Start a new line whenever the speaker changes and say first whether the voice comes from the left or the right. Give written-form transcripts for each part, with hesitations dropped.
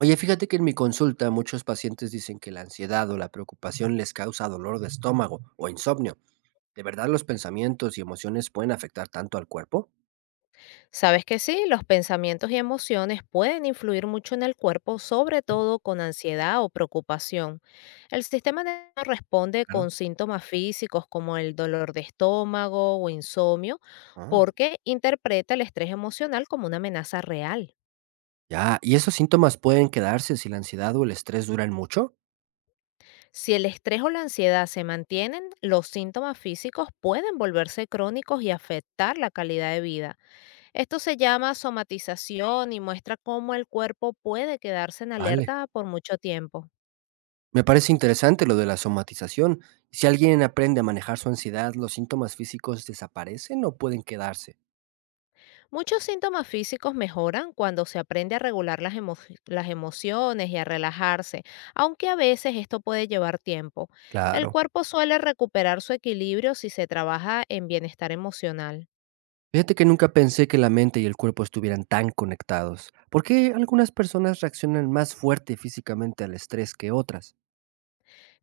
right: Oye, fíjate que en mi consulta muchos pacientes dicen que la ansiedad o la preocupación les causa dolor de estómago o insomnio. ¿De verdad los pensamientos y emociones pueden afectar tanto al cuerpo?
left: Sabes que sí, los pensamientos y emociones pueden influir mucho en el cuerpo, sobre todo con ansiedad o preocupación. El sistema nervioso responde con
right: Claro.
left: síntomas físicos como el dolor de estómago o insomnio,
right: Ah,
left: porque interpreta el estrés emocional como una amenaza real.
right: ya. ¿Y esos síntomas pueden quedarse si la ansiedad o el estrés duran mucho?
left: Si el estrés o la ansiedad se mantienen, los síntomas físicos pueden volverse crónicos y afectar la calidad de vida. Esto se llama somatización y muestra cómo el cuerpo puede quedarse en
right: Vale.
left: alerta por mucho tiempo.
right: Me parece interesante lo de la somatización. Si alguien aprende a manejar su ansiedad, ¿los síntomas físicos desaparecen o pueden quedarse?
left: Muchos síntomas físicos mejoran cuando se aprende a regular las emociones y a relajarse, aunque a veces esto puede llevar tiempo. El
right: Claro.
left: cuerpo suele recuperar su equilibrio si se trabaja en bienestar emocional.
right: Fíjate que nunca pensé que la mente y el cuerpo estuvieran tan conectados. ¿Por qué algunas personas reaccionan más fuerte físicamente al estrés que otras?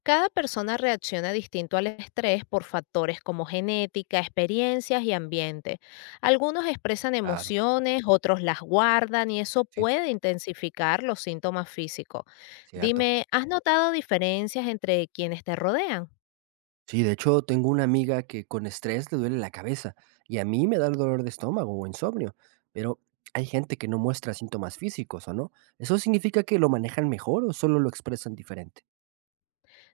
left: Cada persona reacciona distinto al estrés por factores como genética, experiencias y ambiente. Algunos expresan
right: Claro,
left: emociones, otros las guardan y eso
right: sí,
left: puede intensificar los síntomas físicos.
right: cierto.
left: Dime, ¿has notado diferencias entre quienes te rodean?
right: Sí, de hecho, tengo una amiga que con estrés le duele la cabeza y a mí me da el dolor de estómago o insomnio, pero hay gente que no muestra síntomas físicos, ¿o no? ¿Eso significa que lo manejan mejor o solo lo expresan diferente?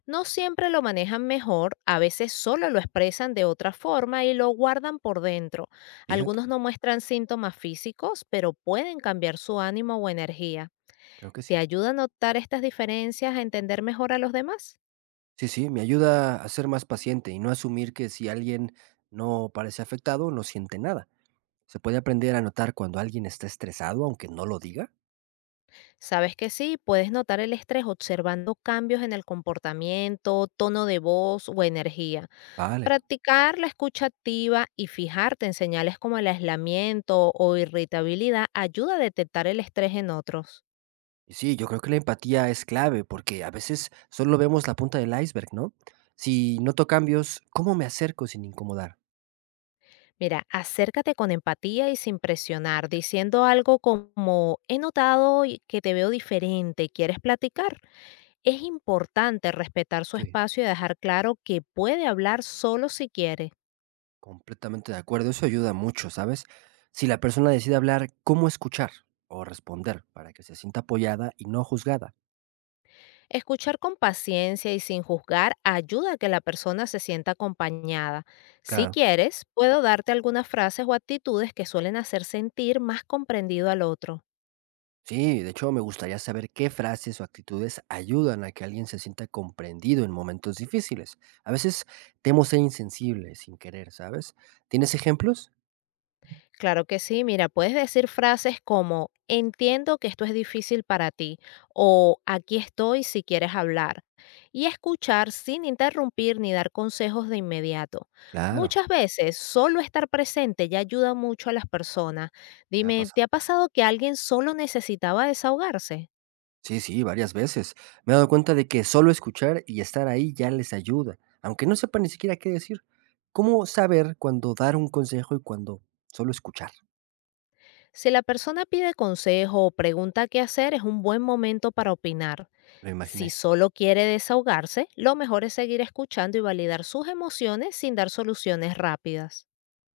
left: No siempre lo manejan mejor, a veces solo lo expresan de otra forma y lo guardan por dentro.
right: Fíjate,
left: Algunos no muestran síntomas físicos, pero pueden cambiar su ánimo o energía.
right: creo que
left: ¿Te
right: sí.
left: ayuda a notar estas diferencias, a entender mejor a los demás?
right: Sí, sí, me ayuda a ser más paciente y no asumir que si alguien no parece afectado, no siente nada. ¿Se puede aprender a notar cuando alguien está estresado aunque no lo diga?
left: Sabes que sí, puedes notar el estrés observando cambios en el comportamiento, tono de voz o energía.
right: Vale.
left: Practicar la escucha activa y fijarte en señales como el aislamiento o irritabilidad ayuda a detectar el estrés en otros.
right: Y sí, yo creo que la empatía es clave porque a veces solo vemos la punta del iceberg, ¿no? Si noto cambios, ¿cómo me acerco sin incomodar?
left: Mira, acércate con empatía y sin presionar, diciendo algo como, he notado y que te veo diferente, ¿quieres platicar? Es importante respetar su
right: Sí,
left: espacio y dejar claro que puede hablar solo si quiere.
right: completamente de acuerdo. Eso ayuda mucho, ¿sabes? Si la persona decide hablar, ¿cómo escuchar o responder para que se sienta apoyada y no juzgada?
left: Escuchar con paciencia y sin juzgar ayuda a que la persona se sienta acompañada. Si
right: Claro.
left: quieres, puedo darte algunas frases o actitudes que suelen hacer sentir más comprendido al otro.
right: Sí, de hecho me gustaría saber qué frases o actitudes ayudan a que alguien se sienta comprendido en momentos difíciles. A veces temo ser insensible sin querer, ¿sabes? ¿Tienes ejemplos?
left: Claro que sí, mira, puedes decir frases como entiendo que esto es difícil para ti o aquí estoy si quieres hablar y escuchar sin interrumpir ni dar consejos de inmediato.
right: Claro,
left: Muchas veces solo estar presente ya ayuda mucho a las personas.
right: me ha
left: Dime, ¿te
right: pasado.
left: ha pasado que alguien solo necesitaba desahogarse?
right: Sí, sí, varias veces. Me he dado cuenta de que solo escuchar y estar ahí ya les ayuda, aunque no sepan ni siquiera qué decir. ¿Cómo saber cuándo dar un consejo y cuándo solo escuchar?
left: Si la persona pide consejo o pregunta qué hacer, es un buen momento para opinar.
right: Lo
left: Si
right: imaginé.
left: solo quiere desahogarse, lo mejor es seguir escuchando y validar sus emociones sin dar soluciones rápidas.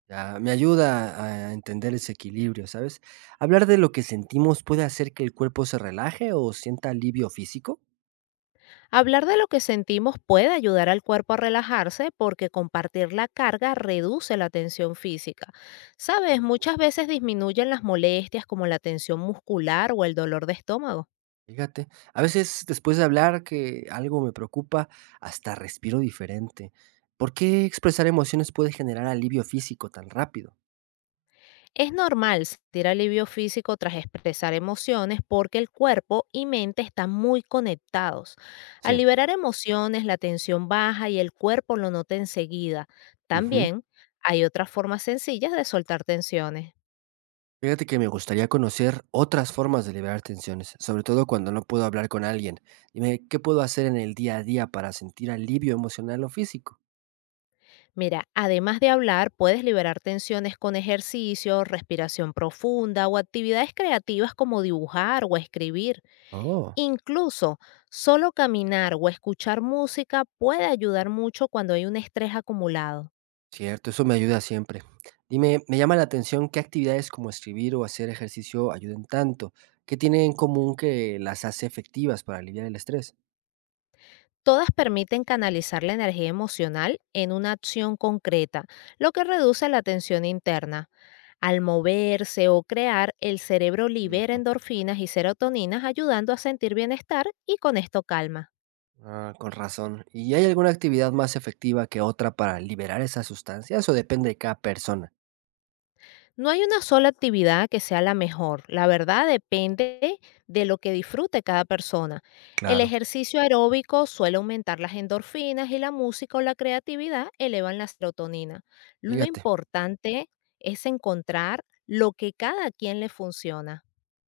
right: Ya, me ayuda a entender ese equilibrio, ¿sabes? ¿Hablar de lo que sentimos puede hacer que el cuerpo se relaje o sienta alivio físico?
left: Hablar de lo que sentimos puede ayudar al cuerpo a relajarse porque compartir la carga reduce la tensión física. Sabes,
right: Mm.
left: muchas veces disminuyen las molestias como la tensión muscular o el dolor de estómago.
right: Fíjate, a veces después de hablar que algo me preocupa, hasta respiro diferente. ¿Por qué expresar emociones puede generar alivio físico tan rápido?
left: Es normal sentir alivio físico tras expresar emociones porque el cuerpo y mente están muy conectados. Al
right: Sí.
left: liberar emociones, la tensión baja y el cuerpo lo nota enseguida.
right: Ujú.
left: También hay otras formas sencillas de soltar tensiones.
right: Fíjate que me gustaría conocer otras formas de liberar tensiones, sobre todo cuando no puedo hablar con alguien. Dime, ¿qué puedo hacer en el día a día para sentir alivio emocional o físico?
left: Mira, además de hablar, puedes liberar tensiones con ejercicio, respiración profunda o actividades creativas como dibujar o escribir.
right: Oh.
left: Incluso solo caminar o escuchar música puede ayudar mucho cuando hay un estrés acumulado.
right: Cierto, eso me ayuda siempre. Dime, me llama la atención qué actividades como escribir o hacer ejercicio ayuden tanto. ¿Qué tienen en común que las hace efectivas para aliviar el estrés?
left: Todas permiten canalizar la energía emocional en una acción concreta, lo que reduce la tensión interna. Al moverse o crear, el cerebro libera
right: Ujú.
left: endorfinas y serotoninas ayudando a sentir bienestar y con esto calma.
right: Ah, con razón. ¿Y hay alguna actividad más efectiva que otra para liberar esas sustancias o depende de cada persona?
left: No hay una sola actividad que sea la mejor. La verdad depende de lo que disfrute cada persona. El
right: Claro.
left: ejercicio aeróbico suele aumentar las endorfinas y la música o la creatividad elevan la serotonina. Lo
right: Fíjate,
left: importante es encontrar lo que cada quien le funciona.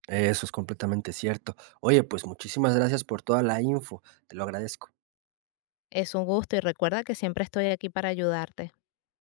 right: eso es completamente cierto. Oye, pues muchísimas gracias por toda la info. Te lo agradezco.
left: Es un gusto y recuerda que siempre estoy aquí para ayudarte.